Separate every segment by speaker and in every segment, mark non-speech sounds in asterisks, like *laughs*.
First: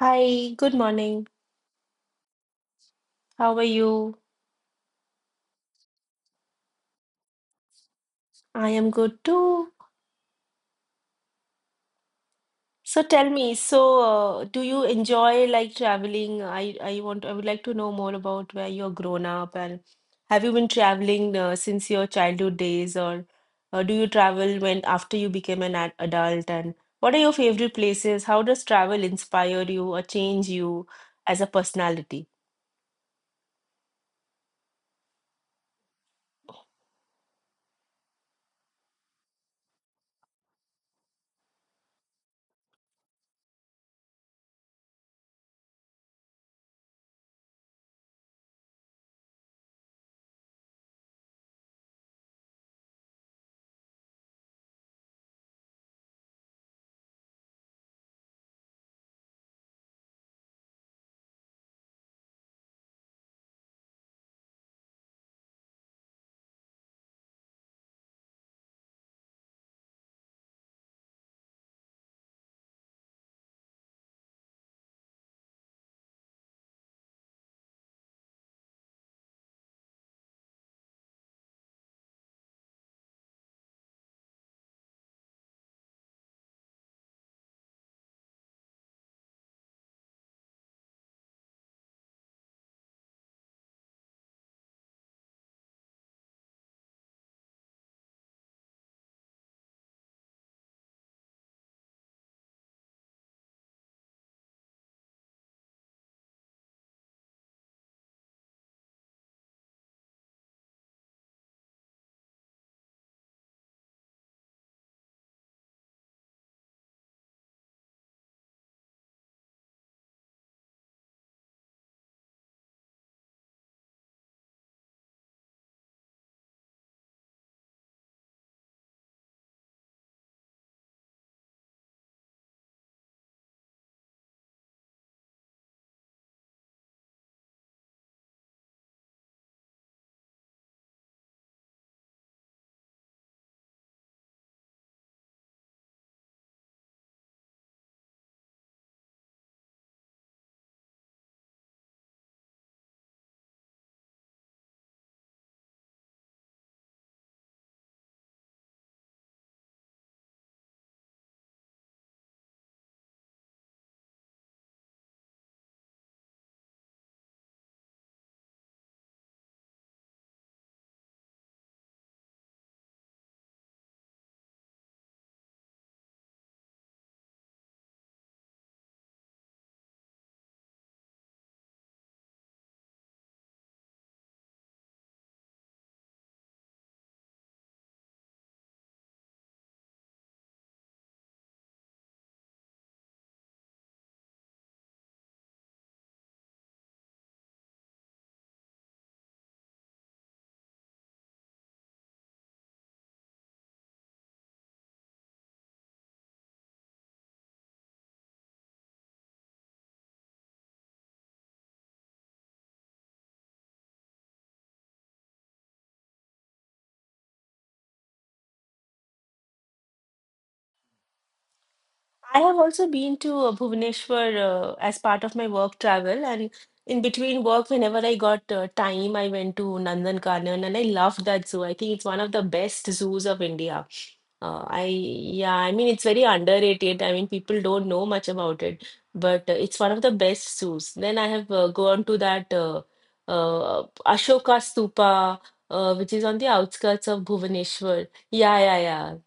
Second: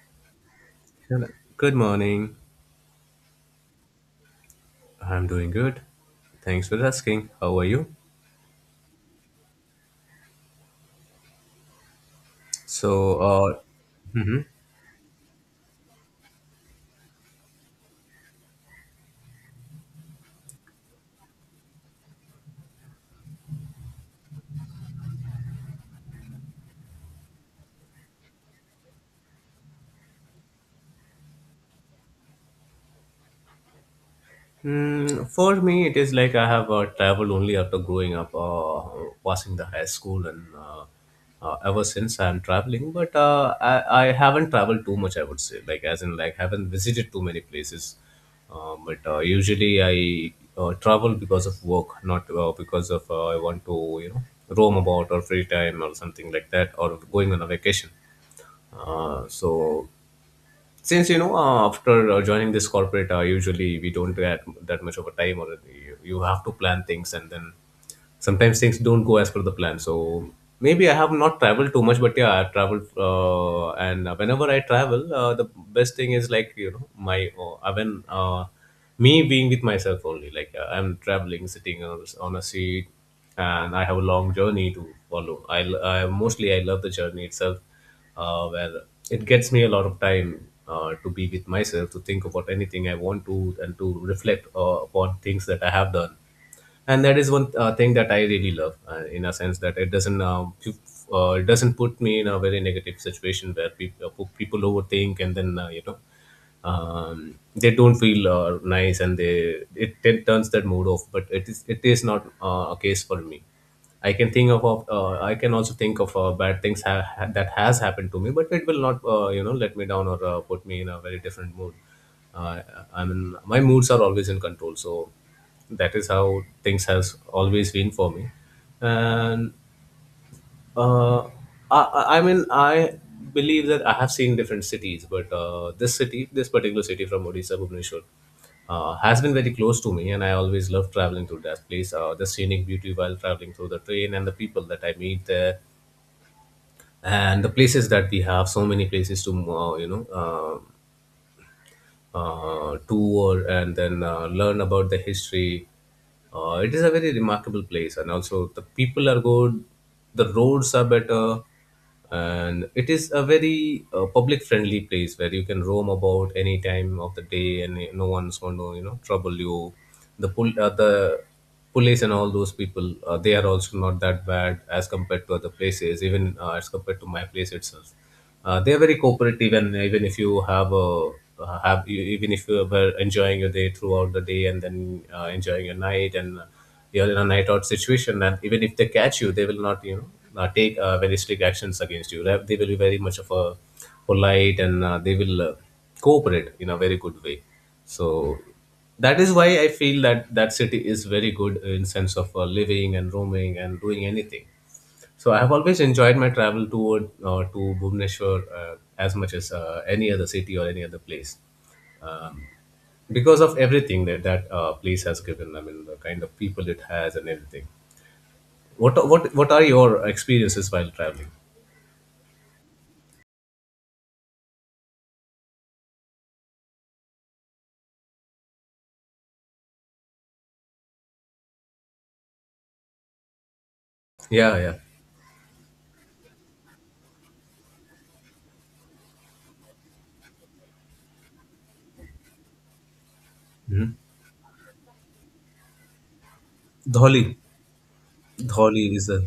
Speaker 1: Hi, good
Speaker 2: Hello.
Speaker 1: morning.
Speaker 2: Good morning.
Speaker 1: How are you?
Speaker 2: I'm doing good. Thanks for asking. How are you?
Speaker 1: I am good too. So
Speaker 2: So,
Speaker 1: tell
Speaker 2: uh,
Speaker 1: me,
Speaker 2: mhm.
Speaker 1: do you enjoy traveling? I would like to know more about where you're grown up and have you been traveling since your childhood days or do you travel when after you became an ad adult and what are your favorite places? How does travel inspire you or change you as a personality?
Speaker 2: For me, it is like I have traveled only after growing up, passing the high school, and ever since I'm traveling. But I haven't traveled too much. I would say, like as in, like haven't visited too many places. But Usually, I travel because of work, not because of I want to, roam about or free time or something like that, or going on a vacation. So since you know after joining this corporate usually we don't get that much of a time or you have to plan things, and then sometimes things don't go as per the plan. So maybe I have not traveled too much, but yeah, I traveled, and whenever I travel, the best thing is like my I when me being with myself only. Like I'm traveling, sitting on a seat and I have a long journey to follow. I mostly I love the journey itself, where it gets me a lot of time to be with myself, to think about anything I want to, and to reflect upon things that I have done. And that is one thing that I really love, in a sense that it doesn't it doesn't put me in a very negative situation where people overthink and then you know, they don't feel nice and they it turns that mood off. But it is not a case for me. I can think of, I can also think of bad things that has happened to me, but it will not, let me down or put me in a very different mood. Uh, I mean, my moods are always in control, so that is how things has always been for me. And uh, I, I mean I believe that I have seen different cities, but this particular city from Odisha, Bhubaneswar, has been very close to me, and I always love traveling to that place. The scenic beauty while traveling through the train, and the people that I meet there, and the places that we have, so many places to uh, you know uh, tour, and then learn about the history. It is a very remarkable place, and also the people are good, the roads are better, and it is a very public friendly place where you can roam about any time of the day, and no one's going to, you know, trouble you. The police and all those people, they are also not that bad as compared to other places, even as compared to my place itself. They are very cooperative, and even if you have a, even if you were enjoying your day throughout the day and then enjoying your night, and you're in a night out situation, and even if they catch you, they will not, you know, take very strict actions against you. They will be very much of a polite, and they will cooperate in a very good way. So that is why I feel that that city is very good in sense of living and roaming and doing anything. So I have always enjoyed my travel toward to Bhubaneswar, as much as any other city or any other place, um, because of everything that place has given. I mean, the kind of people it has and everything. What are your experiences while traveling?
Speaker 1: I have also been to Bhubaneswar as part of my work travel, and in between work, whenever I got time, I went to Nandankanan, and I loved that zoo. I think it's one of the best zoos of India.
Speaker 2: yeah yeah
Speaker 1: I Yeah, I mean it's very underrated. I mean people don't know much about it, but it's one of the best zoos. Then I have gone to that
Speaker 2: Mm-hmm.
Speaker 1: Ashoka Stupa, which is on the outskirts of
Speaker 2: Dholi.
Speaker 1: Bhubaneswar. Yeah, yeah,
Speaker 2: Dholi is
Speaker 1: yeah.
Speaker 2: a.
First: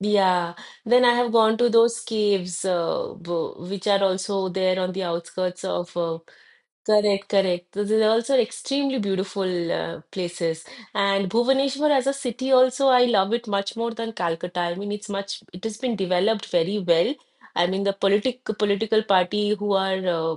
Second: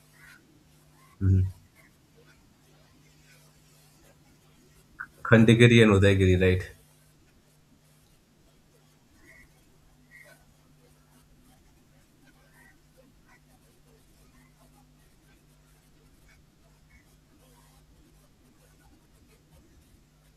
Speaker 1: Yeah, then I have
Speaker 2: Mm.
Speaker 1: gone to those caves, which are also there on the outskirts
Speaker 2: Khandagiri and
Speaker 1: of.
Speaker 2: Udaygiri, right?
Speaker 1: Correct, correct. Those are also extremely beautiful places. And Bhubaneswar as a city also, I love it much more than Calcutta. I mean, it's much. It has been developed very well. I mean, the political party who are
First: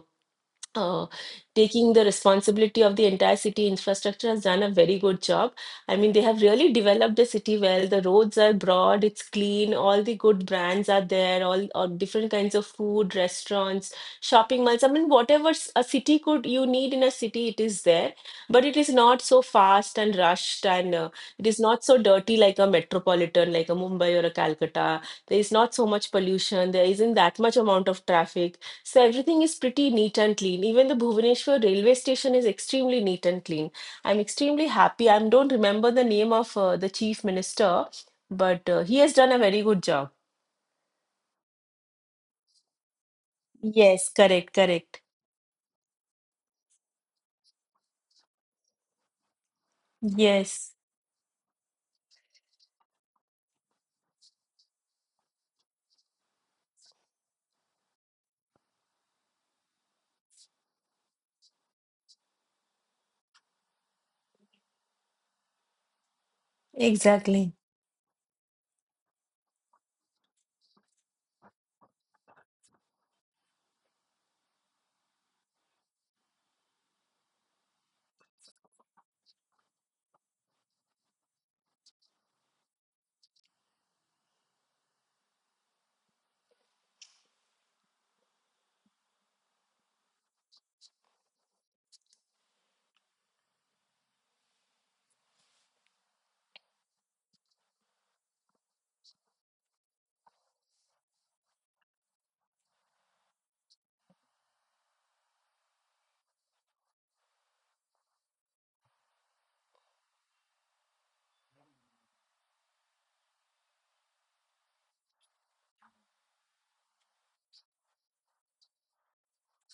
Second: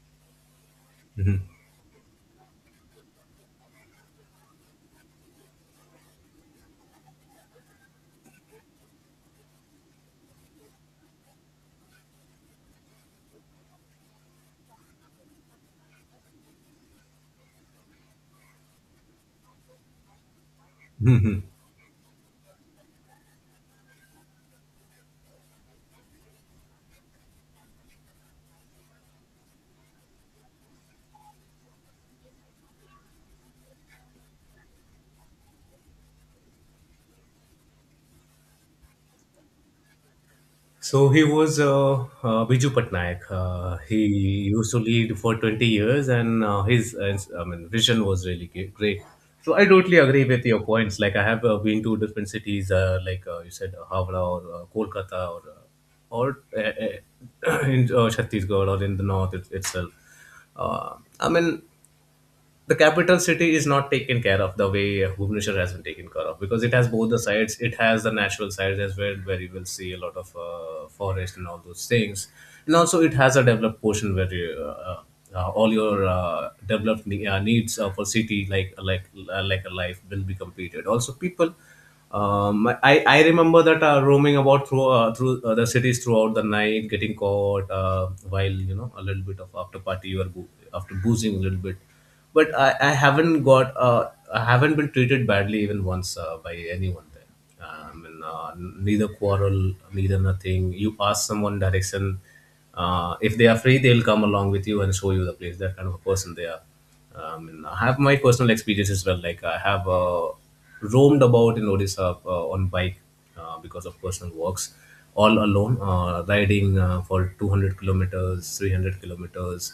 Speaker 1: uh, taking the responsibility of the entire city infrastructure has done a very good job. I mean, they have really developed the city well. The roads are broad, it's clean, all the good brands are there, all different kinds of food, restaurants, shopping malls. I mean, whatever s- a city could you need in a city, it is there, but it is not so fast and rushed, and it is not so dirty like a metropolitan, like a Mumbai or a Calcutta. There is not so much pollution, there isn't that much amount of traffic so everything is pretty neat and clean. Even the Bhubaneswar railway station is extremely neat and clean. I'm extremely happy. I don't remember the name of the chief minister, but he has done a very good job.
Speaker 2: So he was Biju Patnaik. He
Speaker 1: Yes, correct,
Speaker 2: used to
Speaker 1: correct.
Speaker 2: lead for 20 years, and his I mean, vision was really great. So I totally agree with your
Speaker 1: Yes,
Speaker 2: points. Like I have been to different cities, like you said, Havra or Kolkata, or *coughs* *clears throat* in Chhattisgarh or in the north itself. I mean, the capital city is not taken care of the way Bhubaneswar has been taken care of, because it has both the
Speaker 1: exactly.
Speaker 2: sides. It has the natural side as well, where you will see a lot of forest and all those things, and also it has a developed portion where all your developed needs for city like a life will be completed. Also, people. I remember that roaming about through the cities throughout the night, getting caught while, you know, a little bit of after party or after boozing a little bit. But I haven't got, I haven't been treated badly even once by anyone there. I mean, neither quarrel, neither nothing. You ask someone direction. If they are free, they'll come along with you and show you the place. That kind of a person they are. I mean, I have my personal experience as well. Like I have roamed about in Odisha on bike, because of personal works, all alone, riding for 200 kilometers, 300 kilometers,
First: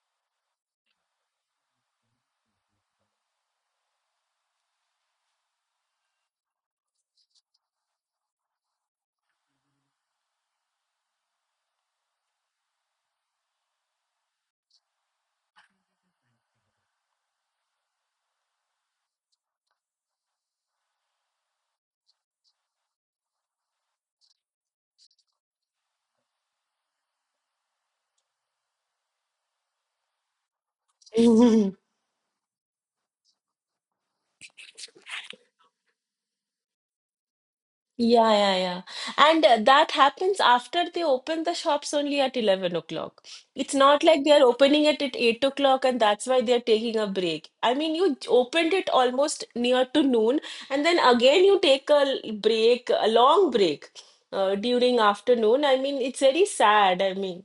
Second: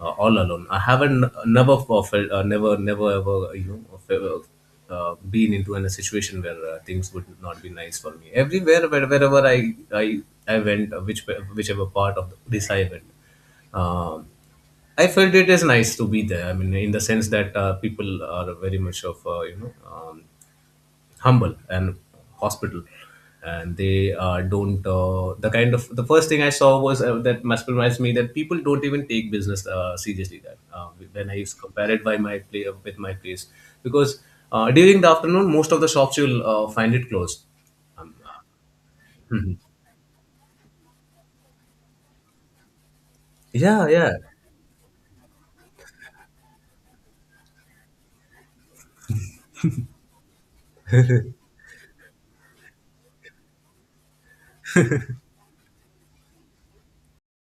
Speaker 2: all alone. I haven't, never felt, never, ever, you know, felt, been into, in a situation where things would not be nice for me. Everywhere wherever i I went, whichever part of this I went, um, I felt it is nice to be there. I mean, in the sense that people are very much of, humble and hospital, and they don't the kind of, the first thing I saw was that, must reminds me that people don't even take business seriously. That when I used to
Speaker 1: *laughs*
Speaker 2: compare it by my play, with my place, because during the afternoon, most of the shops you'll find it closed. um,
Speaker 1: Yeah, yeah, yeah. And
Speaker 2: Mhm.
Speaker 1: that happens after they open the shops only at 11 o'clock. It's
Speaker 2: yeah
Speaker 1: not
Speaker 2: yeah
Speaker 1: like they're opening it at 8 o'clock and that's why they're taking a break. I mean, opened it almost near to noon and then again you take a long break during afternoon. I mean, it's very sad. I mean,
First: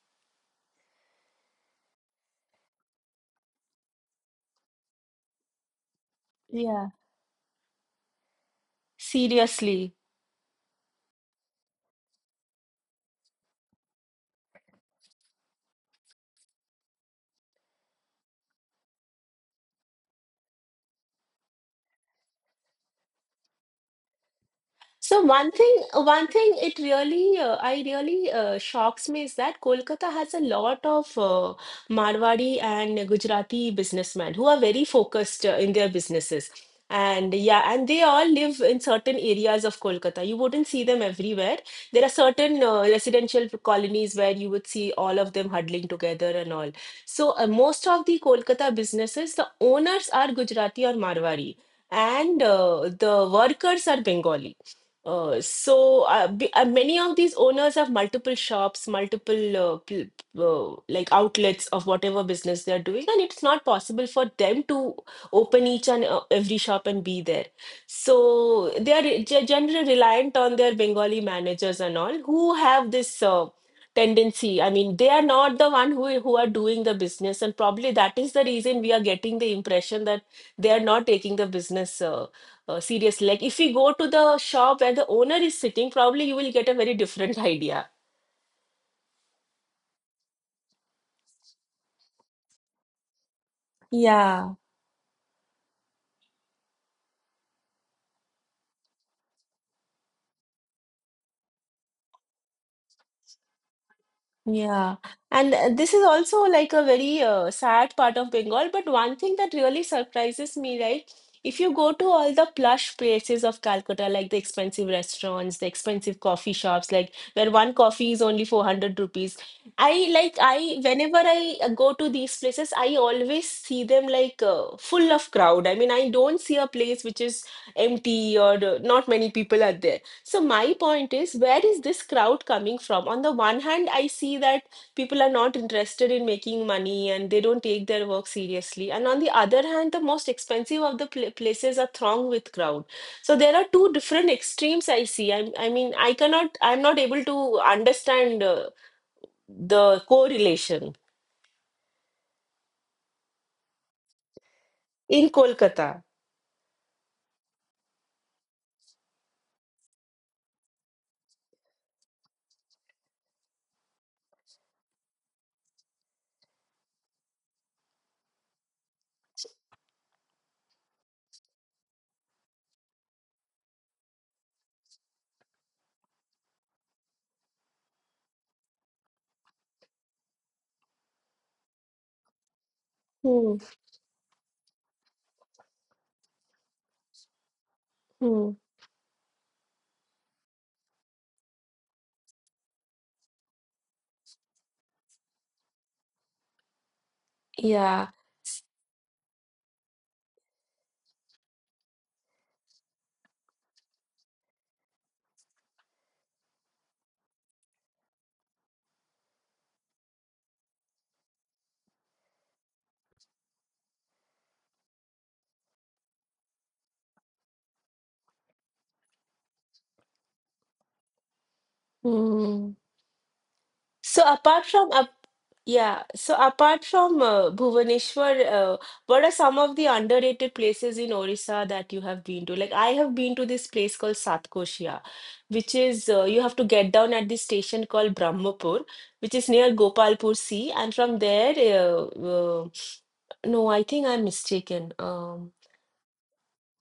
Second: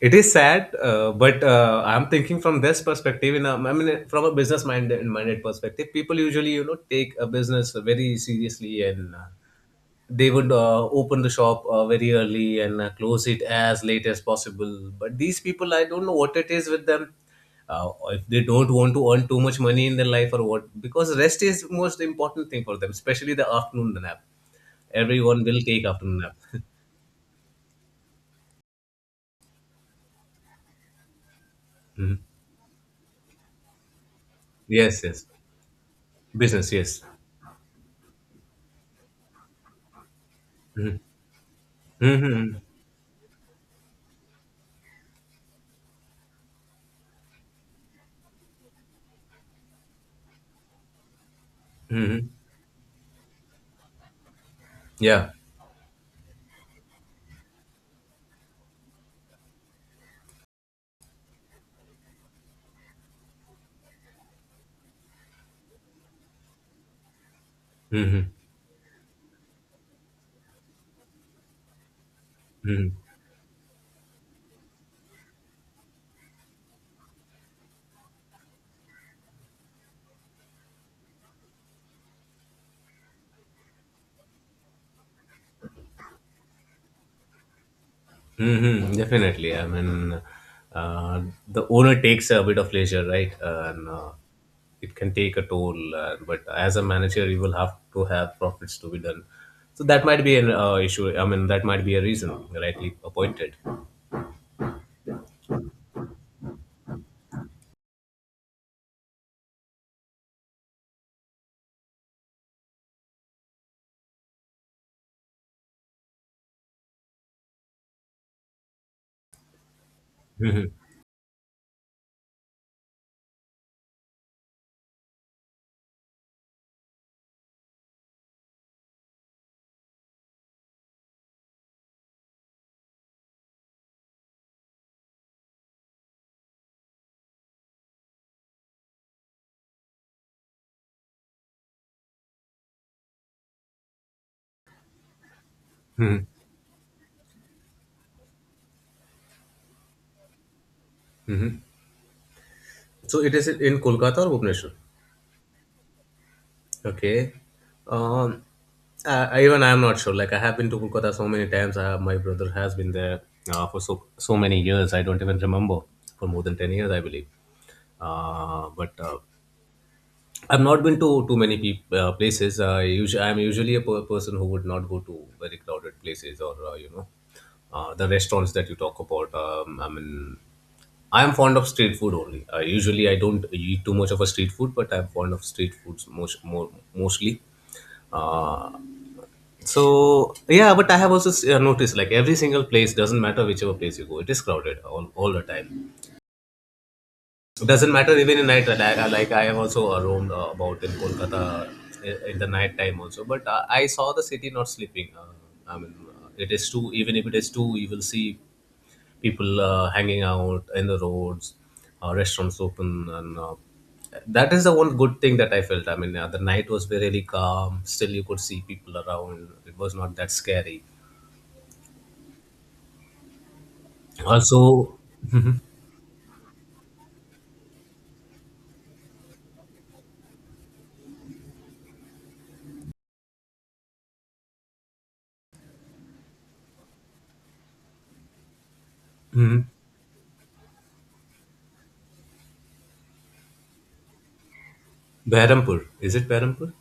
Speaker 2: It is sad, but I'm thinking from this perspective, in a, I mean, from a business minded perspective, people usually, you know,
Speaker 1: yeah,
Speaker 2: take a business very seriously, and
Speaker 1: seriously.
Speaker 2: they would open the shop very early and close it as late as possible. But these people, I don't know what it is with them. uh, if they don't want to earn too much money in their life, or what, because rest is most important thing for them, especially the afternoon nap.
Speaker 1: So
Speaker 2: Everyone will take afternoon
Speaker 1: one thing
Speaker 2: nap. *laughs*
Speaker 1: it really, I really shocks me is that Kolkata has a lot of
Speaker 2: Mhm.
Speaker 1: Marwadi and Gujarati businessmen who are very
Speaker 2: Yes, yes,
Speaker 1: focused in their businesses.
Speaker 2: business, yes.
Speaker 1: And yeah, and they all live in certain areas of Kolkata. You wouldn't see
Speaker 2: Mhm.
Speaker 1: them everywhere. There are
Speaker 2: Mhm.
Speaker 1: certain residential colonies where you would see all of them huddling together and all. So most of the Kolkata businesses, the owners are Gujarati or Marwari,
Speaker 2: Mhm.
Speaker 1: and the workers are Bengali.
Speaker 2: Yeah.
Speaker 1: So b Many of these owners have multiple shops, multiple pl uh, like outlets of whatever business they're doing, and it's not possible for them to open each and every shop and be there.
Speaker 2: Hmm.
Speaker 1: So they are generally reliant on their Bengali managers and all who
Speaker 2: Hmm.
Speaker 1: have this tendency. I mean, they are not the one who are doing the business, and probably that is the reason we are getting the impression that they are not taking the business. Seriously, like if you go to the shop where the owner is sitting probably you will get a very different *laughs* idea.
Speaker 2: Mm-hmm, definitely. I mean, uh, the owner takes a bit of leisure, right? And
Speaker 1: Yeah.
Speaker 2: it can take a toll. But as a manager, you will have to have profits to be done. So that might be an issue. I mean, that might be a reason, rightly appointed.
Speaker 1: Yeah, and this is also like a very sad part of Bengal. But one thing that really surprises me, right? If you go to all the plush places of Calcutta, like the expensive restaurants, the expensive coffee shops, like where one coffee is only 400 rupees, I like,
Speaker 2: Mm-hmm.
Speaker 1: I whenever I go to these places, I always see them like full of crowd. I mean, I don't see a place which is empty or not many people are there. So my point is, where is this crowd coming from? On the one hand, I see that people are not interested in making money and they don't take their work seriously. And on the other hand, the most expensive of the places are thronged with crowd. So there are two different extremes I see. I mean,
Speaker 2: Mm-hmm.
Speaker 1: I'm not able to understand the correlation
Speaker 2: So it is in Kolkata or Bhubaneswar?
Speaker 1: in Kolkata.
Speaker 2: Okay. Um, Even I'm not sure. Like I have been to Kolkata so many times. I have, my brother has been there for so many years. I don't even remember, for more than 10 years, I believe. But I've not been to too many peop places. I'm usually a person who would not go to very crowded places, or the restaurants that you talk about. I mean, I am fond of street food only. Usually, I don't
Speaker 1: Hmm.
Speaker 2: eat too much of a street food, but I'm fond of street foods more, mostly.
Speaker 1: Hmm.
Speaker 2: Uh, so yeah, but I have also noticed, like every single place, doesn't matter whichever place you go, it is crowded all the time. It doesn't
Speaker 1: Yeah.
Speaker 2: matter even in night. Like I have also roamed about in Kolkata in the night time also, but I saw the city not sleeping. I mean, it is too even if it is two, you will see people hanging out in the roads, restaurants open, and that is the one good thing that I felt. I mean, the night was really calm. Still, you could see people around. It was not that scary.
Speaker 1: Hmm. So apart from
Speaker 2: Also,
Speaker 1: Yeah, so apart from Bhubaneswar, what are some of the underrated places in Orissa that you have been to? Like, I have been to this place called Satkoshia, which is you have to get down at this station called Brahmapur, which is
Speaker 2: hmm.
Speaker 1: near Gopalpur Sea, and from there, no, I think I'm mistaken.
Speaker 2: Behrampur. Is it Behrampur?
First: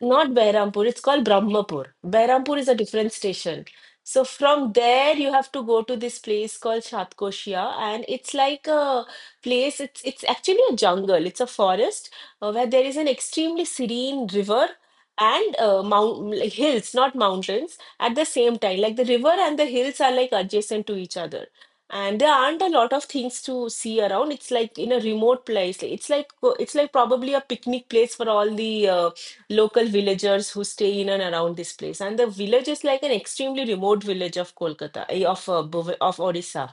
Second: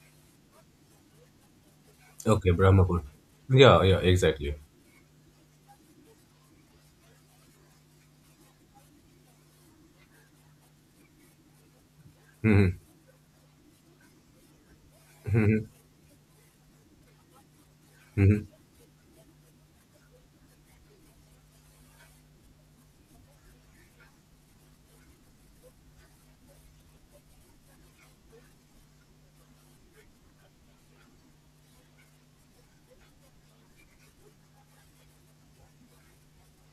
Speaker 1: Not Behrampur, it's called Brahmapur.
Speaker 2: Okay,
Speaker 1: Behrampur is a
Speaker 2: Brahmapur.
Speaker 1: different station.
Speaker 2: Yeah, yeah,
Speaker 1: So
Speaker 2: exactly.
Speaker 1: from there you have to go to this place called Shatkoshia and it's like a place it's actually a jungle, it's a forest where
Speaker 2: Hmm.
Speaker 1: there is an extremely serene river and
Speaker 2: Hmm.
Speaker 1: mount like hills, not mountains at the same time. Like the river and the hills are like adjacent to each other. And there aren't a lot of things to see around. It's like in a remote place. It's like probably a picnic place for all the local villagers who stay in and around this place. And the village is like an extremely remote village of Kolkata, eh, of Odisha,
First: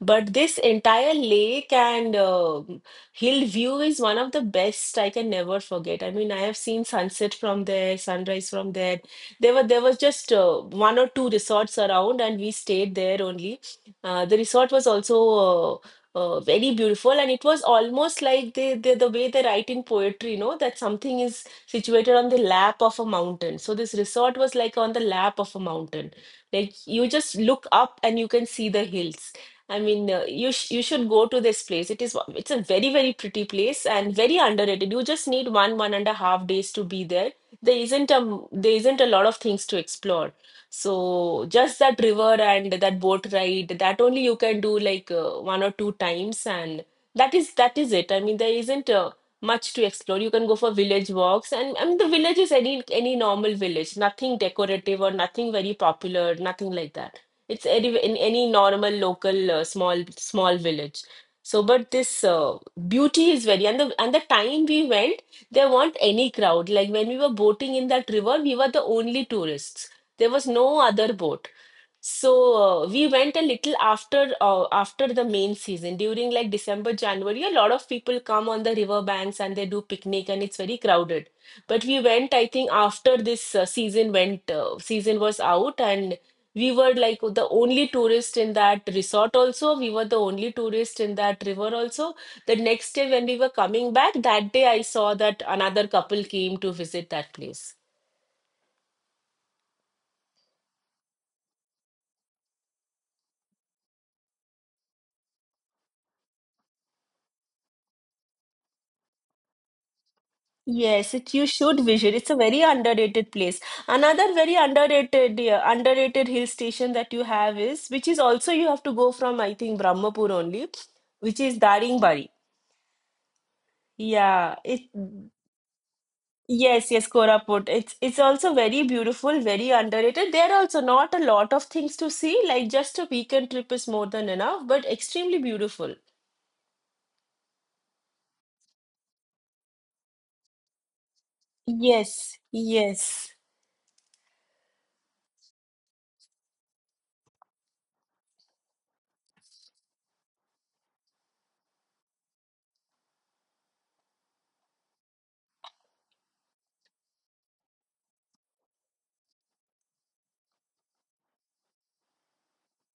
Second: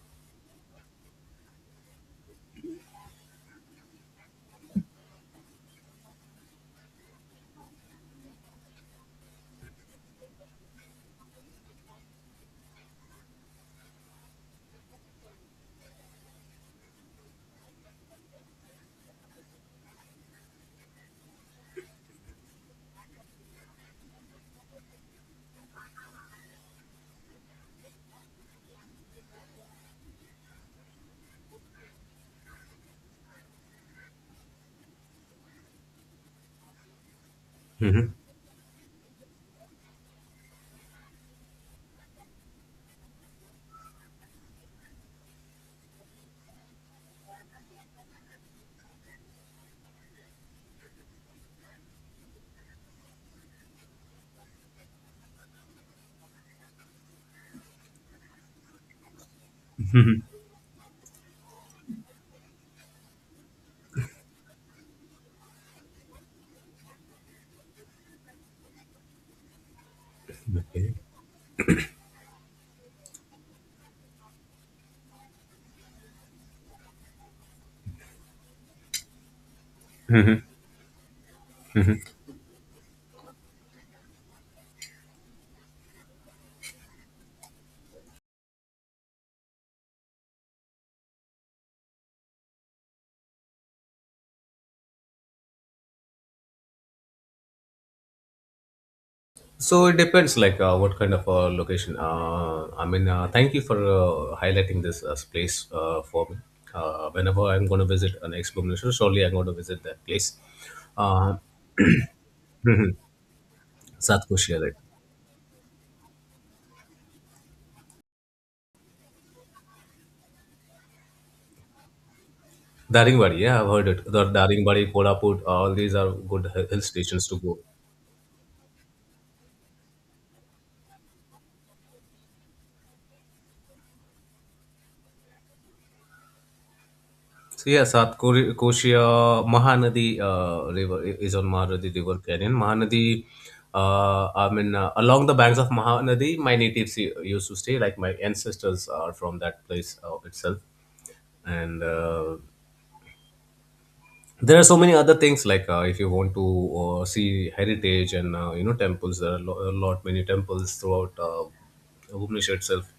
Speaker 1: but this entire lake and hill view is one of the best I can never forget. I mean, I have seen sunset from there, sunrise from there. There were There was just one or two resorts around, and we stayed there only. The resort was also uh, very beautiful, and it was almost like the way they write in poetry, you know, that something is situated on the lap of a mountain. So this resort was like on the lap of a mountain. Like you just look up and you can see the hills. I mean, you should go to this place. It's a very, very pretty place and very underrated. You just need 1.5 days to be there. There
Speaker 2: Hmm.
Speaker 1: isn't a m- There isn't a lot of things to explore. So just that river and that boat ride, that only you can do like one or two times, and that is it. I mean, there isn't much to explore. You can go for village walks, and I mean, the village is any normal village, nothing decorative or nothing very popular, nothing like that. It's any normal local small village. So, but this beauty is very and the time we went, there weren't any crowd. Like when we were boating in that river, we were the only tourists. There was no other
Speaker 2: Hmm.
Speaker 1: boat. So we went a little after after the main season during like December, January. A lot of people come on the river banks and they do picnic and it's very crowded. But we went, I think, after this season went season was out and we were like the only tourist in that resort also. We were the only tourist in that river also. The next day when we were coming back, that day I saw that another couple came to visit that place.
Speaker 2: So it depends, like what kind of location. I mean, thank you for highlighting this place for me. Whenever I'm going to visit an ex-Bhubaneswar, surely I'm going to visit that place.
Speaker 1: Yes, it
Speaker 2: Uh,
Speaker 1: you
Speaker 2: *coughs*
Speaker 1: should
Speaker 2: *clears throat*
Speaker 1: visit. It's a very underrated place. Another very
Speaker 2: Satkoshia, right?
Speaker 1: underrated, yeah, underrated hill station that you have is which is also you have to go from I think Brahmapur only, which is Daringbari.
Speaker 2: Daringbadi, yeah, I've heard it. The
Speaker 1: Yeah, it.
Speaker 2: Daringbadi, Kolhapur, all these are good hill
Speaker 1: Yes, yes,
Speaker 2: stations to go.
Speaker 1: Koraput. It's also very beautiful, very underrated. There are also not a lot of things to see, like just a weekend trip is more than enough, but extremely beautiful.
Speaker 2: So yeah, Korea, Mahanadi River is on Mahanadi River
Speaker 1: Yes,
Speaker 2: Canyon.
Speaker 1: yes,
Speaker 2: Along the banks of Mahanadi, my natives used to stay. Like my ancestors are from that place itself, and there are so many other things like if you want to see heritage and you know temples. There are a lot many temples throughout Bhubaneswar itself.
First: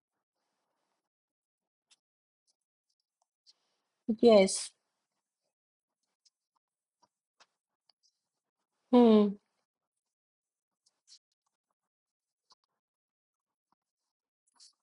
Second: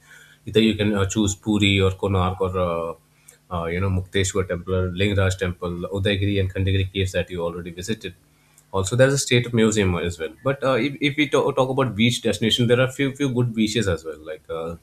Speaker 2: Either you can choose Puri or Konark or you know, Mukteshwar
Speaker 1: yes.
Speaker 2: temple or Lingaraj temple, Udayagiri and Khandagiri caves that you already visited. Also there's a
Speaker 1: Hmm.
Speaker 2: state museum as well, but if we talk about beach destination, there are few good beaches as well, like uh,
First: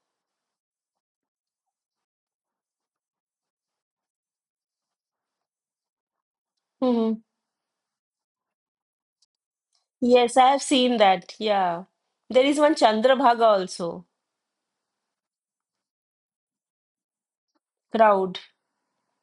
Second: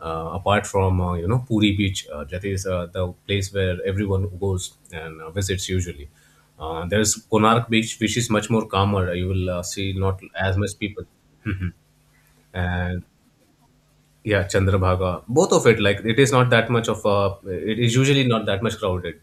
Speaker 2: uh, apart from you know, Puri Beach, that is the place where everyone goes and visits usually.
Speaker 1: Hmm.
Speaker 2: There's Konark Beach, which is much more calmer. You will see not
Speaker 1: Yes, I
Speaker 2: as
Speaker 1: have
Speaker 2: much
Speaker 1: seen
Speaker 2: people,
Speaker 1: that. Yeah. There is one
Speaker 2: and
Speaker 1: Chandrabhaga also.
Speaker 2: yeah, Chandrabhaga. Both of it, like it is not that much of a. It is usually
Speaker 1: Crowd.
Speaker 2: not that much crowded,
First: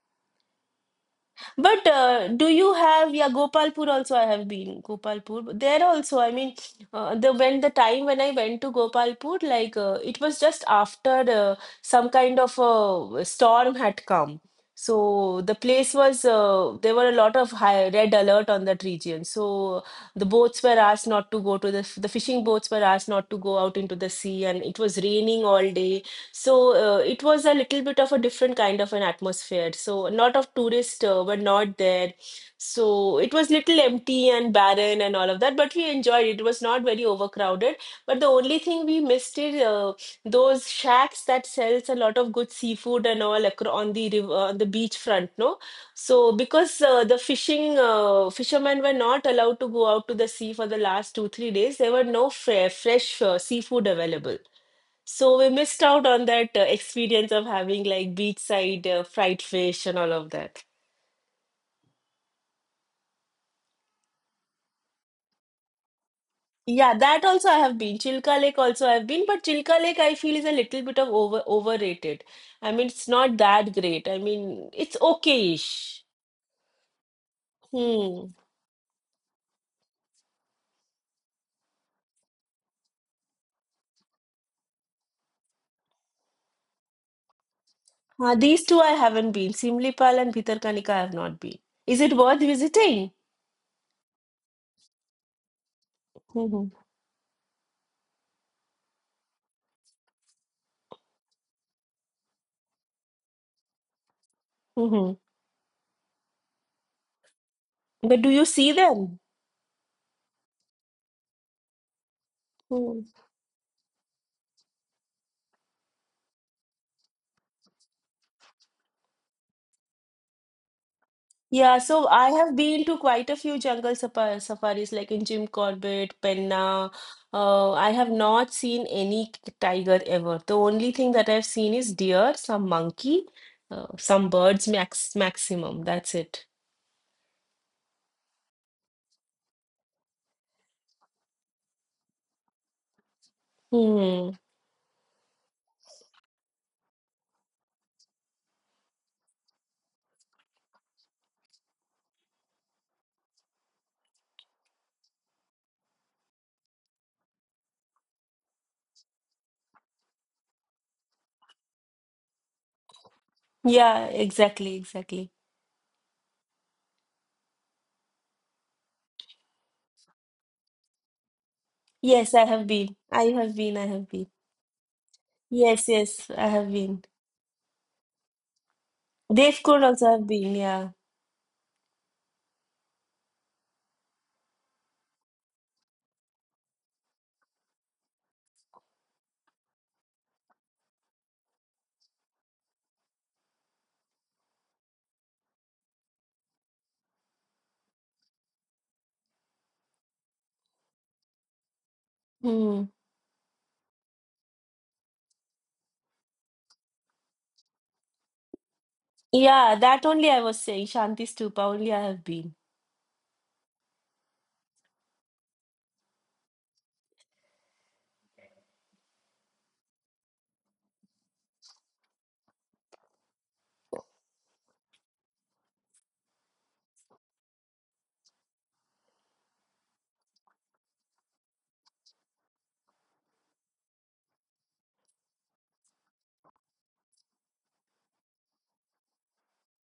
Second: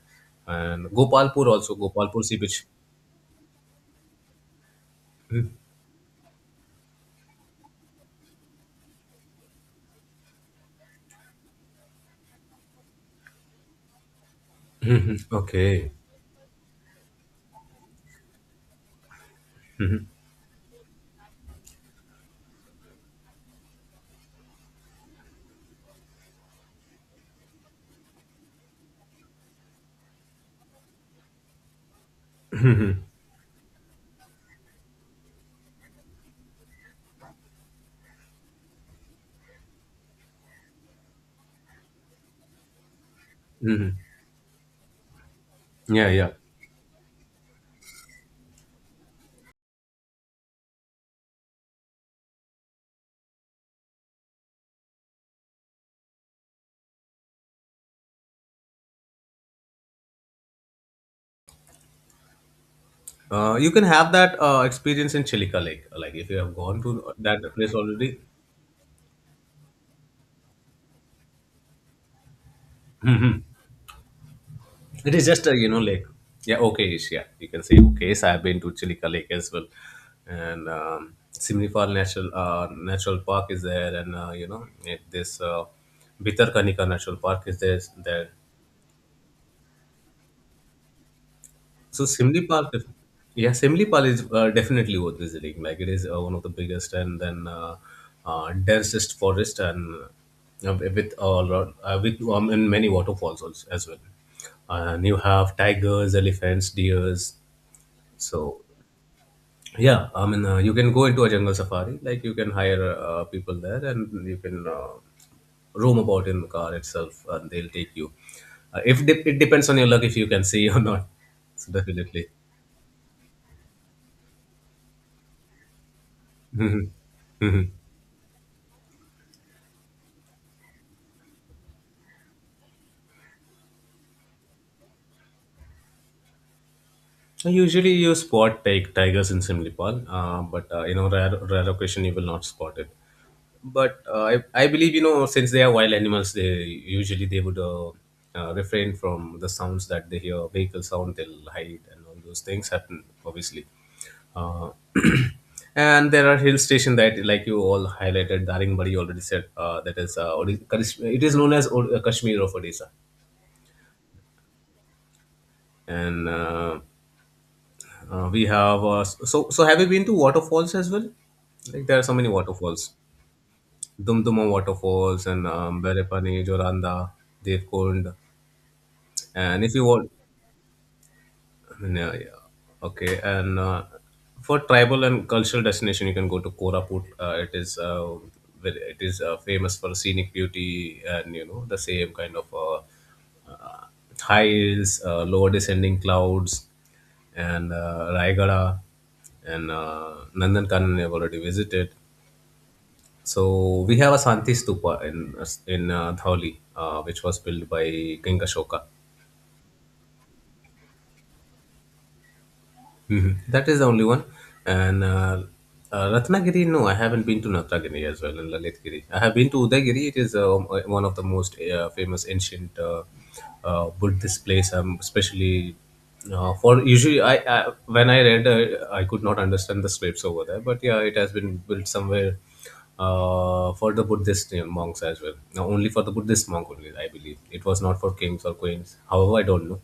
Speaker 2: and Gopalpur, also
Speaker 1: But
Speaker 2: Gopalpur Sea Beach.
Speaker 1: yeah, Gopalpur also I have been, Gopalpur.
Speaker 2: *laughs*
Speaker 1: There also, I mean, the when the time when I went to Gopalpur, like it was just after some kind of a storm had come.
Speaker 2: Mhm,
Speaker 1: So the
Speaker 2: okay.
Speaker 1: place was, there were a lot of high red alert on that region. So the boats were asked not to go to the fishing boats were asked not to go out into the sea, and it was raining all day so it was a little bit of a different kind of an atmosphere. So a lot of tourists were not there. So it was little empty and barren and all of that, but we enjoyed it. It was not very overcrowded. But the only thing we missed is those shacks that sells a lot of good seafood and all
Speaker 2: Hmm.
Speaker 1: on the river, on the beach front, no?
Speaker 2: Yeah,
Speaker 1: So
Speaker 2: yeah.
Speaker 1: because the fishing fishermen were not allowed to go out to the sea for the last two, 3 days, there were no fresh seafood available. So we missed out on that experience of having like beachside fried fish and all of that.
Speaker 2: You can have that experience in Chilika Lake, like if you have gone
Speaker 1: Yeah,
Speaker 2: to
Speaker 1: that
Speaker 2: that
Speaker 1: also I
Speaker 2: place
Speaker 1: have been.
Speaker 2: already.
Speaker 1: Chilka Lake also I've been, but Chilka Lake I feel is a little bit of overrated. I mean, it's not
Speaker 2: Mhm.
Speaker 1: that great. I mean, it's
Speaker 2: It is just a, you know,
Speaker 1: okay-ish.
Speaker 2: lake. Yeah, okay, ish. Yeah. You can say okay. So
Speaker 1: Hmm.
Speaker 2: I've been to Chilika Lake as well, and Simlifal National Natural Park is there, and you know it, this Bitarkanika National Park is there. There,
Speaker 1: These two I haven't been. Simlipal and Bhitarkanika I have not been. Is
Speaker 2: so
Speaker 1: it worth
Speaker 2: Simlipal, def-
Speaker 1: visiting?
Speaker 2: yeah, Simlipal is definitely worth visiting. Like it is one of
Speaker 1: Hmm,
Speaker 2: the
Speaker 1: hmm.
Speaker 2: biggest and then densest forest, and with all with and many waterfalls also as well.
Speaker 1: Hmm,
Speaker 2: And
Speaker 1: hmm.
Speaker 2: you have tigers, elephants, deers.
Speaker 1: But do you
Speaker 2: So
Speaker 1: see them?
Speaker 2: yeah, I mean, you can go into a jungle safari. Like you can hire
Speaker 1: Hmm.
Speaker 2: people there, and you can roam about in the car itself, and they'll take you. If de- It depends on your luck, if you can see *laughs* or not. So
Speaker 1: Yeah, so
Speaker 2: definitely.
Speaker 1: I have been to quite a few jungle safaris, like in Jim Corbett, Penna.
Speaker 2: Mhm. Mhm.
Speaker 1: I have not seen any tiger ever. The only thing that I've seen is deer, some monkey, some birds, maximum. That's it.
Speaker 2: Usually, you spot tigers in Simlipal, but you know, rare occasion you will not spot it, but uh,
Speaker 1: Hmm.
Speaker 2: I, I believe, you know, since they are wild animals, they usually they would refrain from the sounds that they hear. Vehicle sound, they'll hide and all those things happen obviously. uh, *clears throat* and there are hill station that like you all highlighted Daringbari already said, that is it is known as Kashmir of Odisha,
Speaker 1: Yeah, exactly, exactly.
Speaker 2: and we have so have you been to waterfalls as well? Like, there are so many
Speaker 1: Yes, I have
Speaker 2: waterfalls.
Speaker 1: been. I have been. I have been.
Speaker 2: Dumduma waterfalls and
Speaker 1: Yes, yes,
Speaker 2: Berepani,
Speaker 1: I have been.
Speaker 2: Joranda, Devkund. And if
Speaker 1: Devkund
Speaker 2: you
Speaker 1: also
Speaker 2: want,
Speaker 1: have been. Yeah.
Speaker 2: yeah, yeah, okay. And for tribal and cultural destination, you can go to Koraput. It is very, it is famous for scenic beauty and you know, the same kind of uh, high hills, lower descending clouds, and Raigada and Nandankanan I've already visited.
Speaker 1: Hmm.
Speaker 2: So we have a Santi Stupa in Dhauli, which was built by King Ashoka.
Speaker 1: Yeah, that only I was saying. Shanti Stupa only I have been.
Speaker 2: Mhm. That is the only one. And Ratnagiri, no, I haven't been to Ratnagiri as well, and Lalitgiri. I have been to Udagiri. It is one of the most famous ancient Buddhist place, especially for usually. I when I read, I could not understand the scripts over there, but yeah, it has been built somewhere for the Buddhist, you monks as well. Now, only for the Buddhist monk only, I believe. It was not for kings or queens. However, I don't know.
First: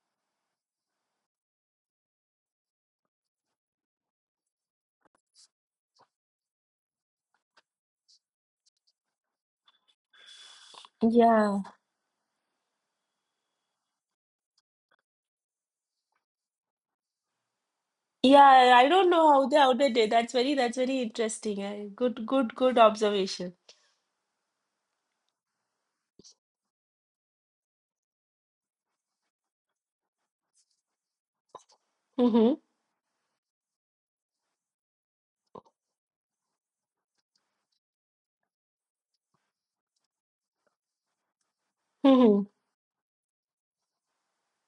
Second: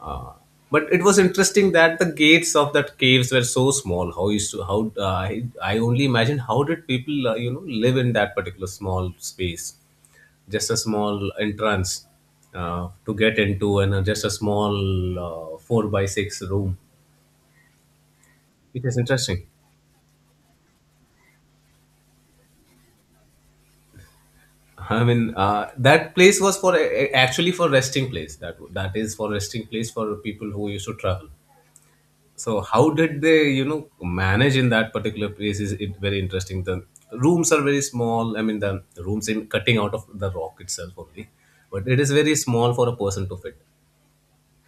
Speaker 2: Uh, but it was interesting that the gates of that caves were so small. How used to how I only imagine how did people you know, live in that particular small space, just a small
Speaker 1: Yeah.
Speaker 2: entrance to get into and just a small 4 by 6 room,
Speaker 1: Yeah,
Speaker 2: which
Speaker 1: I
Speaker 2: is
Speaker 1: don't know how
Speaker 2: interesting.
Speaker 1: they outed it. That's very interesting. Eh. Good, good observation.
Speaker 2: I mean that place was for actually for resting place. That is for resting place for people who used to travel.
Speaker 1: Mm-hmm.
Speaker 2: So how did they, you know, manage in that particular place? Is it very interesting? The rooms are very small. I mean, the rooms in cutting out of the rock itself only, but it is very
Speaker 1: Mm-hmm.
Speaker 2: small for a person to fit.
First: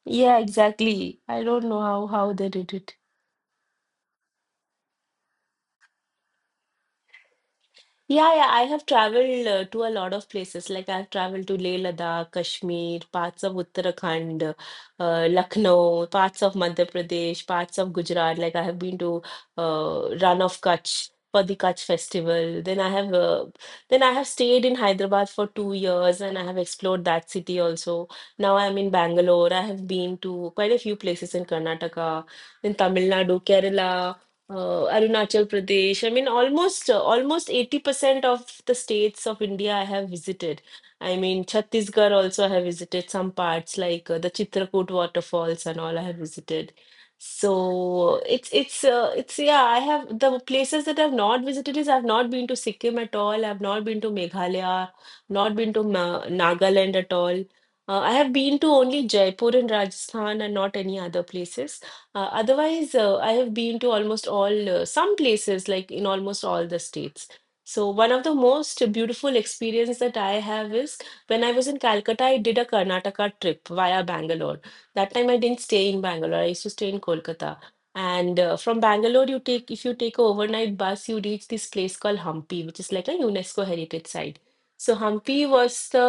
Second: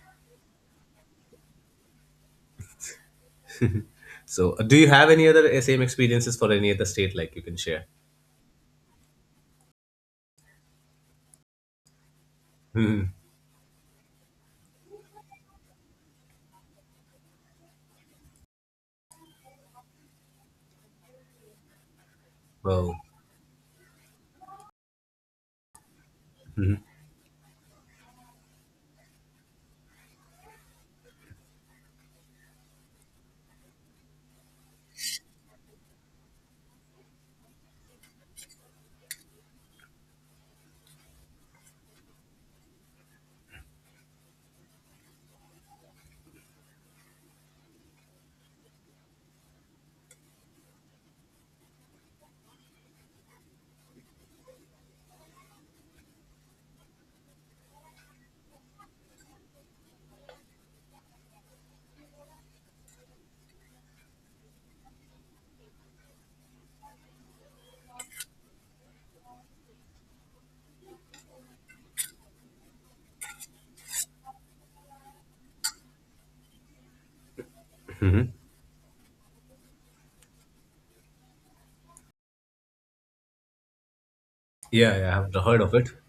Speaker 1: Yeah, exactly. I don't know how they did it.
Speaker 2: So, do you have any other same experiences for any other state like you can share?
Speaker 1: Yeah, yeah, I have traveled to a lot of places. Like I've traveled to Leh Ladakh,
Speaker 2: *laughs*
Speaker 1: Kashmir,
Speaker 2: Hmm.
Speaker 1: parts of Uttarakhand, Lucknow, parts of Madhya Pradesh, parts of Gujarat. Like I have been to Run of Kutch for the Kutch festival.
Speaker 2: Wow.
Speaker 1: Then I have stayed in Hyderabad for 2 years and I have
Speaker 2: Hmm.
Speaker 1: explored that city also. Now I'm in Bangalore. I have been to quite a few places in Karnataka, in Tamil Nadu, Kerala, Arunachal Pradesh. I mean, almost 80% of the states of India I have visited. I mean, Chhattisgarh also I have visited some parts like the Chitrakoot waterfalls and all I have visited. So it's yeah, I have the places that I've not visited is I've not been to Sikkim at all. I've not been to Meghalaya, not been to Ma Nagaland at all. I have been to only Jaipur in Rajasthan and not any other places. Otherwise, I have been to almost all some places, like in almost all the states. So one of the most beautiful experience that I have is when I was in Calcutta, I did a Karnataka trip via Bangalore. That time I didn't stay in Bangalore. I used to stay in Kolkata. And From Bangalore, you take if you take a overnight bus, you reach this place called Hampi, which is like a UNESCO heritage site.
Speaker 2: Yeah,
Speaker 1: So
Speaker 2: yeah, I've heard of it.
Speaker 1: The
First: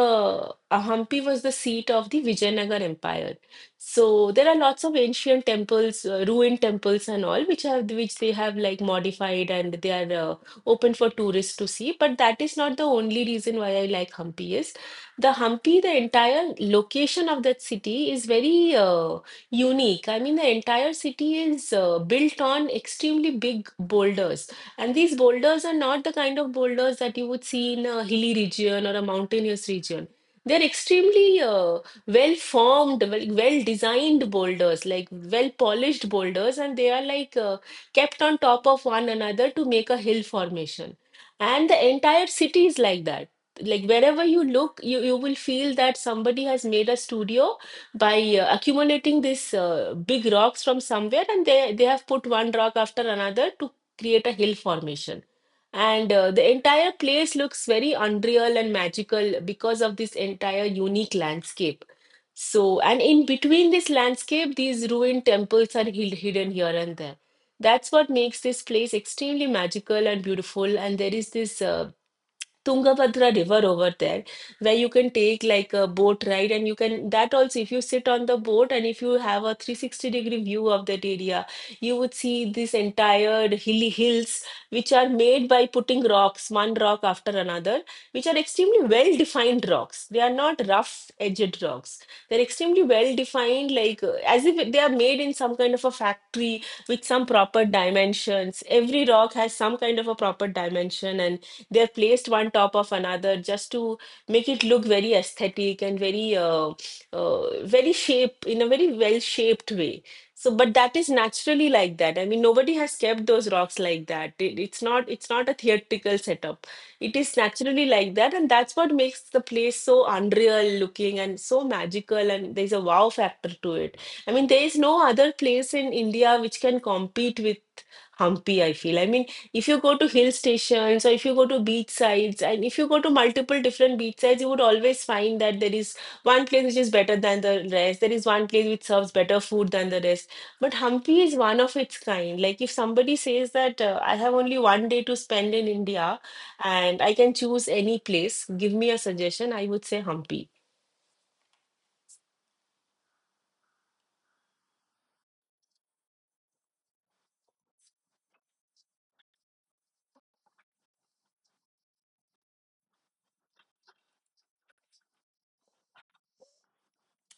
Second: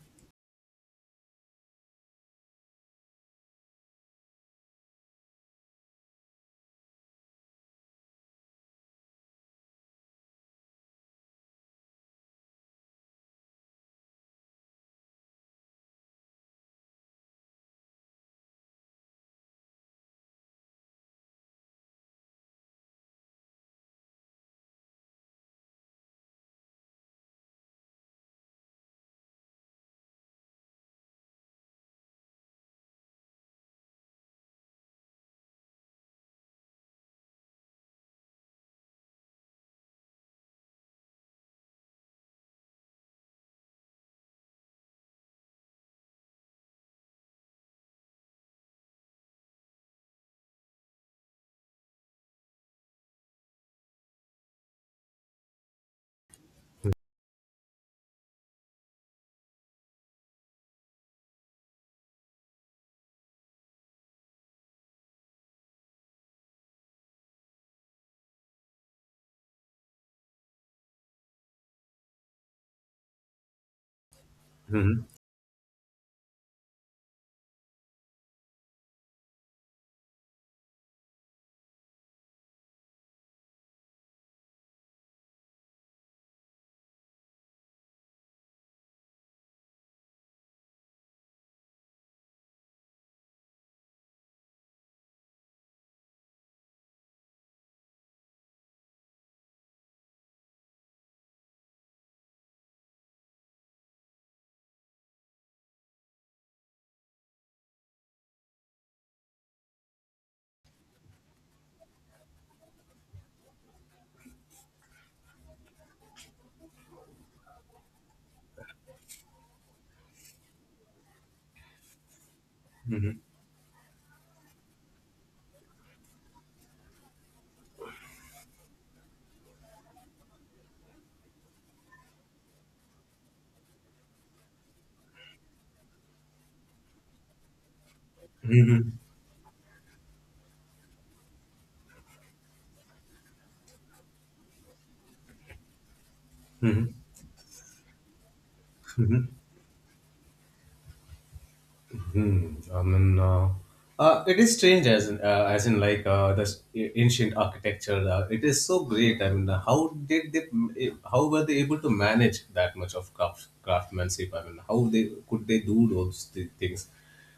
Speaker 1: uh, Hampi was the seat of the Vijayanagar Empire. So there are lots of ancient temples, ruined temples and all, which have which they have like modified and they are open for tourists to see. But that is not the only reason why I like Hampi is the Hampi, the entire location of that city is very unique. I mean, the entire city is built on extremely big boulders, and these boulders are not the kind of boulders that you would see in a hilly region or a mountainous region. They're extremely well designed boulders like well polished boulders and they are like kept on top of one another to make a hill formation, and the entire city is like that, like wherever you look you will feel that somebody has made a studio by accumulating these big rocks from somewhere and they have put one rock after another to create a hill formation. And The entire place looks very unreal and magical because of this entire unique landscape. So, and in between this landscape, these ruined temples are hidden here and there. That's what makes this place extremely magical and beautiful. And there is this Tungabhadra River over there, where you
Speaker 2: Hmm.
Speaker 1: can take like a boat ride, and you can that also. If you sit on the boat and if you have a 360 degree view of that area, you would see this entire hilly hills, which are made by putting rocks, one rock after another, which are extremely well defined rocks. They are not rough edged rocks. They're extremely well defined, like as if they are made in some kind of a factory with some proper dimensions. Every rock has some kind of a proper dimension and they're placed one top of another just to make it look very aesthetic and very very shape in a very well shaped way. So but that is naturally like that. I mean nobody has kept those rocks like that. It's not a theatrical setup, it is naturally like that, and that's what makes the place so unreal looking and so magical and there's a wow factor to it. I mean there is no other place in India which can compete with humpy, I feel. I mean, if you go to hill stations or if you go to beach sides and if you go to multiple different beach sides, you would always find that there is one place which is better than the rest. There is one place which serves better food than the rest. But Hampi is one of its kind. Like if somebody says that I have only one day to spend in India and I can choose any place, give me a suggestion, I would say Hampi.
Speaker 2: Hmm. I mean, it is strange as in like the ancient architecture. It is so great. I mean, how did they? How were they able to manage that much of craft, craftsmanship? I mean, how they could they do those things?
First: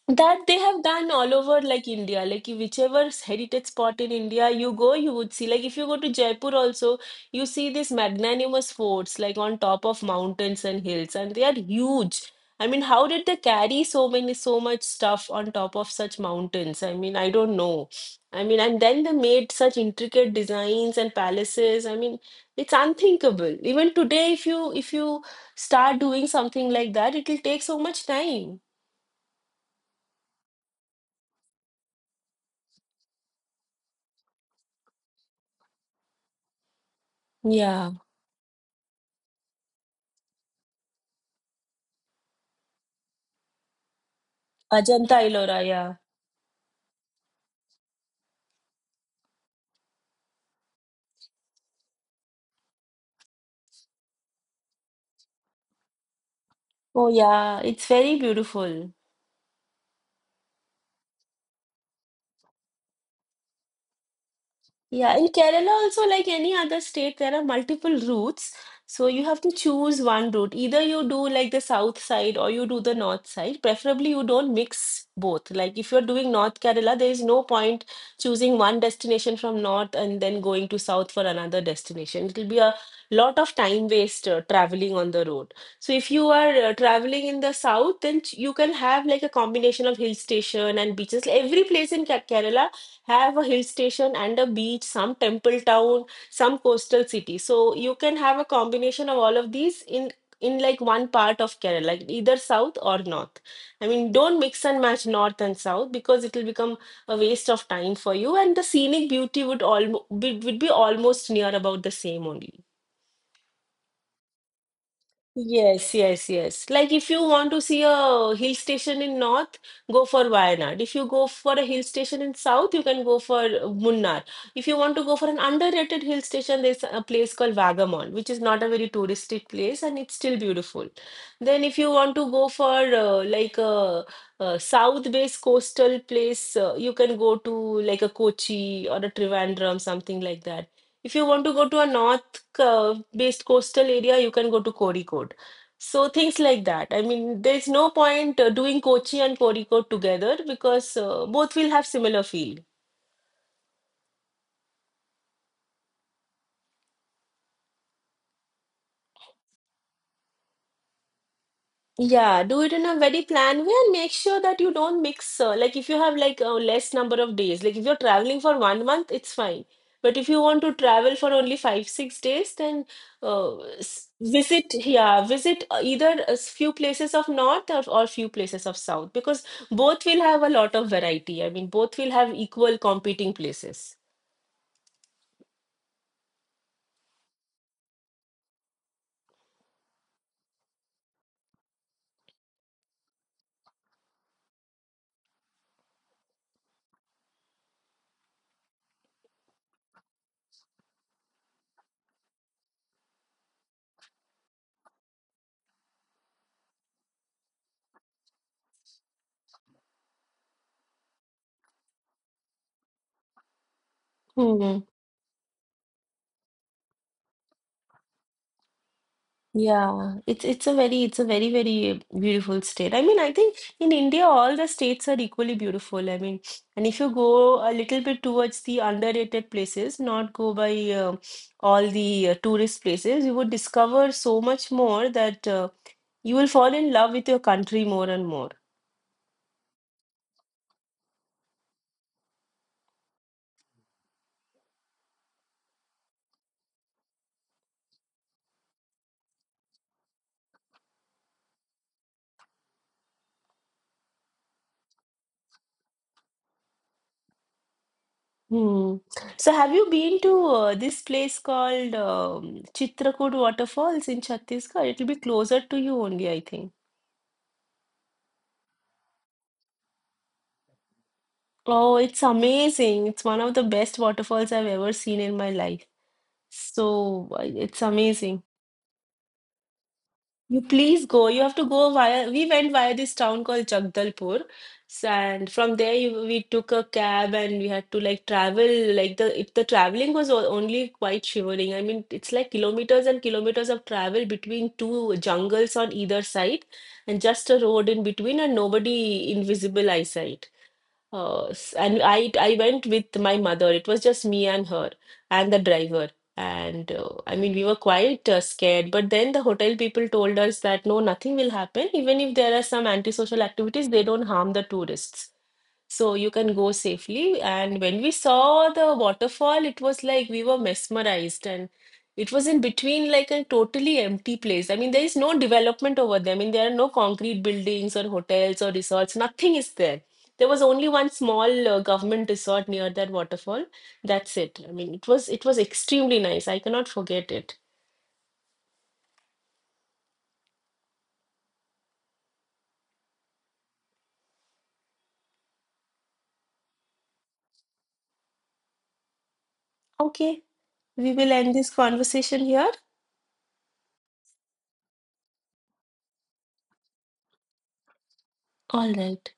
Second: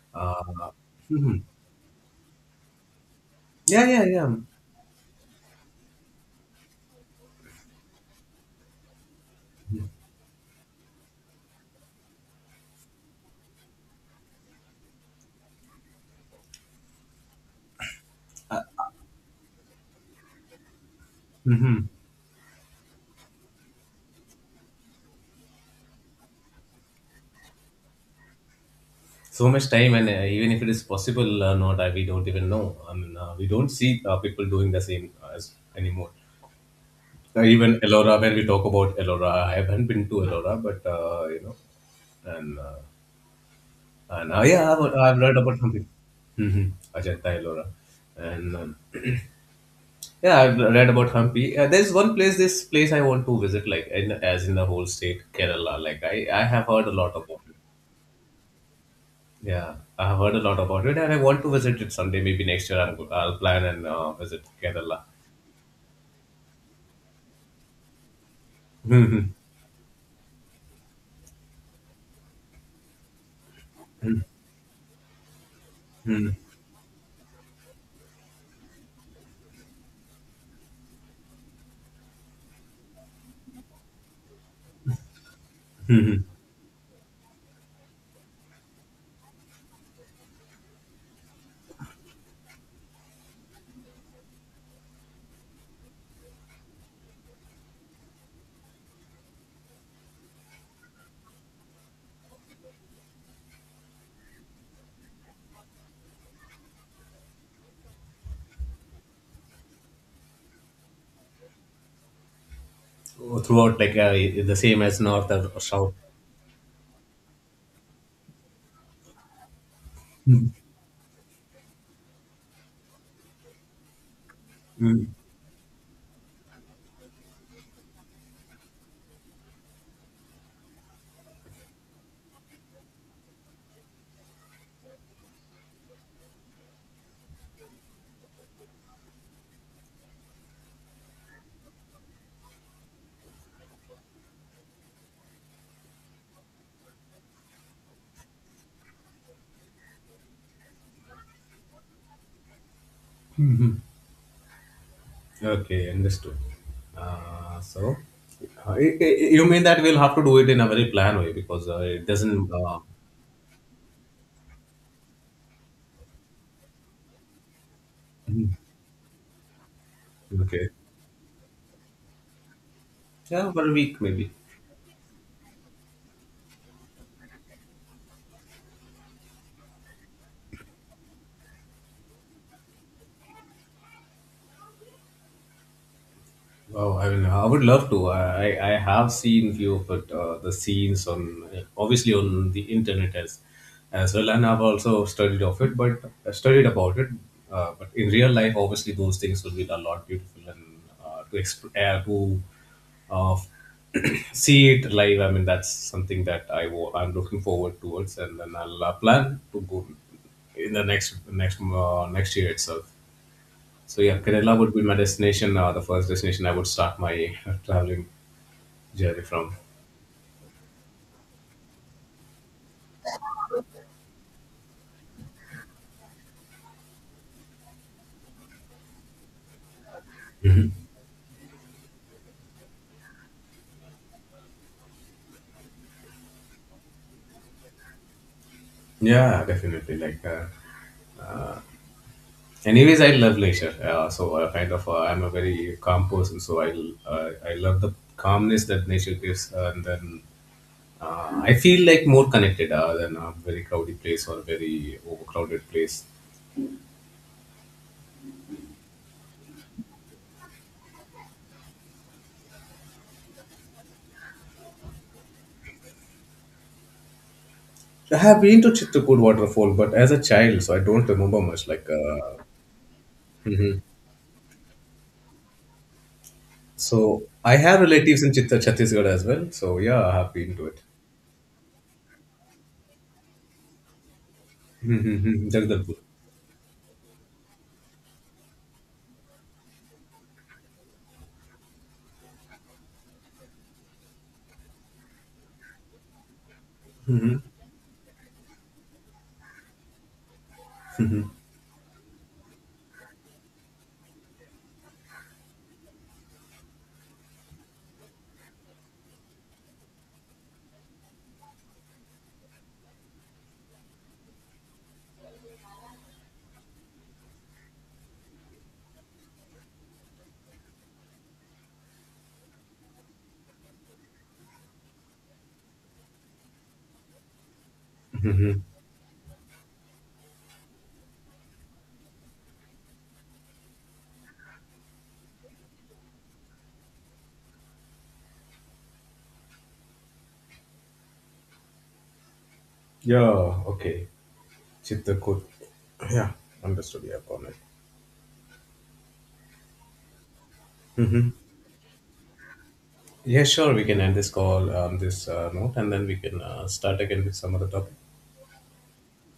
Speaker 1: That
Speaker 2: Uh,
Speaker 1: they have done all
Speaker 2: hmm.
Speaker 1: over like India, like whichever heritage
Speaker 2: Yeah,
Speaker 1: spot
Speaker 2: yeah,
Speaker 1: in
Speaker 2: yeah.
Speaker 1: India you go, you would see. Like if you go to Jaipur also, you see these magnanimous forts like on top of mountains and hills, and they are huge. I mean, how did they carry so many, so much stuff on top of such mountains? I mean, I don't know. I mean, and then they made such intricate designs and palaces.
Speaker 2: Hmm.
Speaker 1: I mean, it's unthinkable. Even today, if you start doing something like that, it'll take so much time.
Speaker 2: So much time, and even if it is possible or not, we don't even know. I mean, we don't see people doing the same as anymore. Even
Speaker 1: Yeah.
Speaker 2: Ellora, when we talk about Ellora, I haven't been to Ellora, but you know, and uh, and yeah, I've
Speaker 1: Ajanta
Speaker 2: read about
Speaker 1: Ellora,
Speaker 2: Hampi,
Speaker 1: yeah.
Speaker 2: mm-hmm. Ajanta Ellora, and *clears throat* yeah, I've read about Hampi. There's one place, this place I want to visit, like in, as in the whole state, Kerala. Like I have heard a
Speaker 1: Oh,
Speaker 2: lot about it.
Speaker 1: yeah, it's very beautiful.
Speaker 2: Yeah, I have heard a lot about it, and I want to visit it someday. Maybe next year, I'll plan and visit Kerala.
Speaker 1: Yeah, in Kerala also, like any other state, there are multiple routes. So you have
Speaker 2: *laughs*
Speaker 1: to choose one route. Either you do like the south side or you do the north side. Preferably you don't mix both. Like if you're
Speaker 2: Mm-hmm.
Speaker 1: doing North Kerala, there is no point choosing one destination from north and then going to south for another destination. It'll be a lot of time waste traveling on the road. So if you are traveling in the south, then you can have like a combination of hill station and beaches. Every place in Kerala have a hill station and a beach, some temple town, some coastal city. So you can have a combination of all of these in like one part of Kerala, like either south or north. I mean, don't mix and match north and south because it will become a waste of time for you, and the scenic beauty would all would be almost near about the same only.
Speaker 2: Throughout, like the same as north or
Speaker 1: Yes,
Speaker 2: south.
Speaker 1: yes, yes. Like if you want to see a hill station in north, go for Wayanad. If you go for a hill station in south, you can go for Munnar. If you want to
Speaker 2: Mm.
Speaker 1: go for an underrated hill station, there's a place called Vagamon, which is not a very touristic place and it's still beautiful. Then if you want to go for a south-based coastal place, you can go to like a Kochi or a Trivandrum, something like that. If you want to go to a north, based coastal area, you can go to Kozhikode. So things like that. I mean, there is no point doing Kochi and Kozhikode together because both will have similar feel.
Speaker 2: Okay, understood. Uh, so, you mean that we'll have to do it in a very planned way because it
Speaker 1: Yeah,
Speaker 2: doesn't.
Speaker 1: do it in a very planned way and make sure that you don't mix. Like if you have like a less number of days, like if you're traveling for
Speaker 2: Mhm,
Speaker 1: 1 month, it's fine. But if you want
Speaker 2: okay.
Speaker 1: to travel for only five, 6 days, then
Speaker 2: Yeah,
Speaker 1: uh,
Speaker 2: for a week maybe.
Speaker 1: visit yeah, visit either a few places of north or few places of south because both will have a lot of variety. I mean, both will have equal competing places.
Speaker 2: Wow, I mean, I would love to. I have seen few of it, the scenes on obviously on the internet as well, and I've also studied of it, but I studied about it. But in real life, obviously, those things will be a lot beautiful and to exp- to uh, *clears throat* see it live. I mean, that's something that I'm looking forward towards, and then I'll plan to go in the next year itself. So yeah, Kerala would
Speaker 1: Hmm.
Speaker 2: be my destination. The first destination I would start my traveling journey from.
Speaker 1: Yeah, it's a very very beautiful state. I mean, I think in India all the states are equally beautiful. I mean, and if you go a little bit towards the underrated places, not go by uh, all the tourist places, you would discover so much more that you will fall in love with your country more and more.
Speaker 2: Yeah, definitely. Like, uh, anyways, I love leisure. Kind of, I'm a very calm person. So I love the calmness that nature gives, and then I feel like more connected than a very crowded place or a very overcrowded place.
Speaker 1: Hmm. So, have you been to this place called Chitrakoot Waterfalls in Chhattisgarh? It'll be closer to you only, I think.
Speaker 2: I have been to Chitrakoot waterfall, but as a child, so I don't remember much. Like,
Speaker 1: Oh, it's amazing. It's one of the
Speaker 2: mhm.
Speaker 1: best waterfalls I've ever seen in my life.
Speaker 2: So
Speaker 1: So
Speaker 2: I
Speaker 1: it's
Speaker 2: have relatives in
Speaker 1: amazing.
Speaker 2: Chittor, Chhattisgarh as well. So yeah, I have been
Speaker 1: You
Speaker 2: to it.
Speaker 1: please go. You have to go via, we went via this town called Jagdalpur. So, and
Speaker 2: Mm-hmm.
Speaker 1: from there
Speaker 2: Jagdalpur.
Speaker 1: you, we took a cab and we had to like travel like the traveling was only quite shivering. I mean, it's like kilometers and kilometers of travel between two jungles on either side and
Speaker 2: Mm-hmm.
Speaker 1: just a road in between and nobody invisible eyesight. And I went with my mother. It was just me and her and the driver. And I mean, we were quite scared. But then the hotel people told us that no, nothing will happen. Even if there are some antisocial activities, they don't harm the tourists. So you can go safely. And when we saw the waterfall, it was like we were mesmerized. And it was in between like a totally empty place. I mean, there is no development over there. I mean, there are no concrete buildings or
Speaker 2: Mm-hmm.
Speaker 1: hotels or resorts. Nothing is there. There was only one small government resort near that waterfall. That's it. I mean, it was extremely nice. I cannot forget it.
Speaker 2: Yeah, okay. Chitrakoot. Yeah, understood. Yeah, got it.
Speaker 1: Okay, we will
Speaker 2: Hmm.
Speaker 1: end this conversation here.
Speaker 2: Yeah, sure. We can end this call on this note and then we can start again with some other topic.
Speaker 1: All right.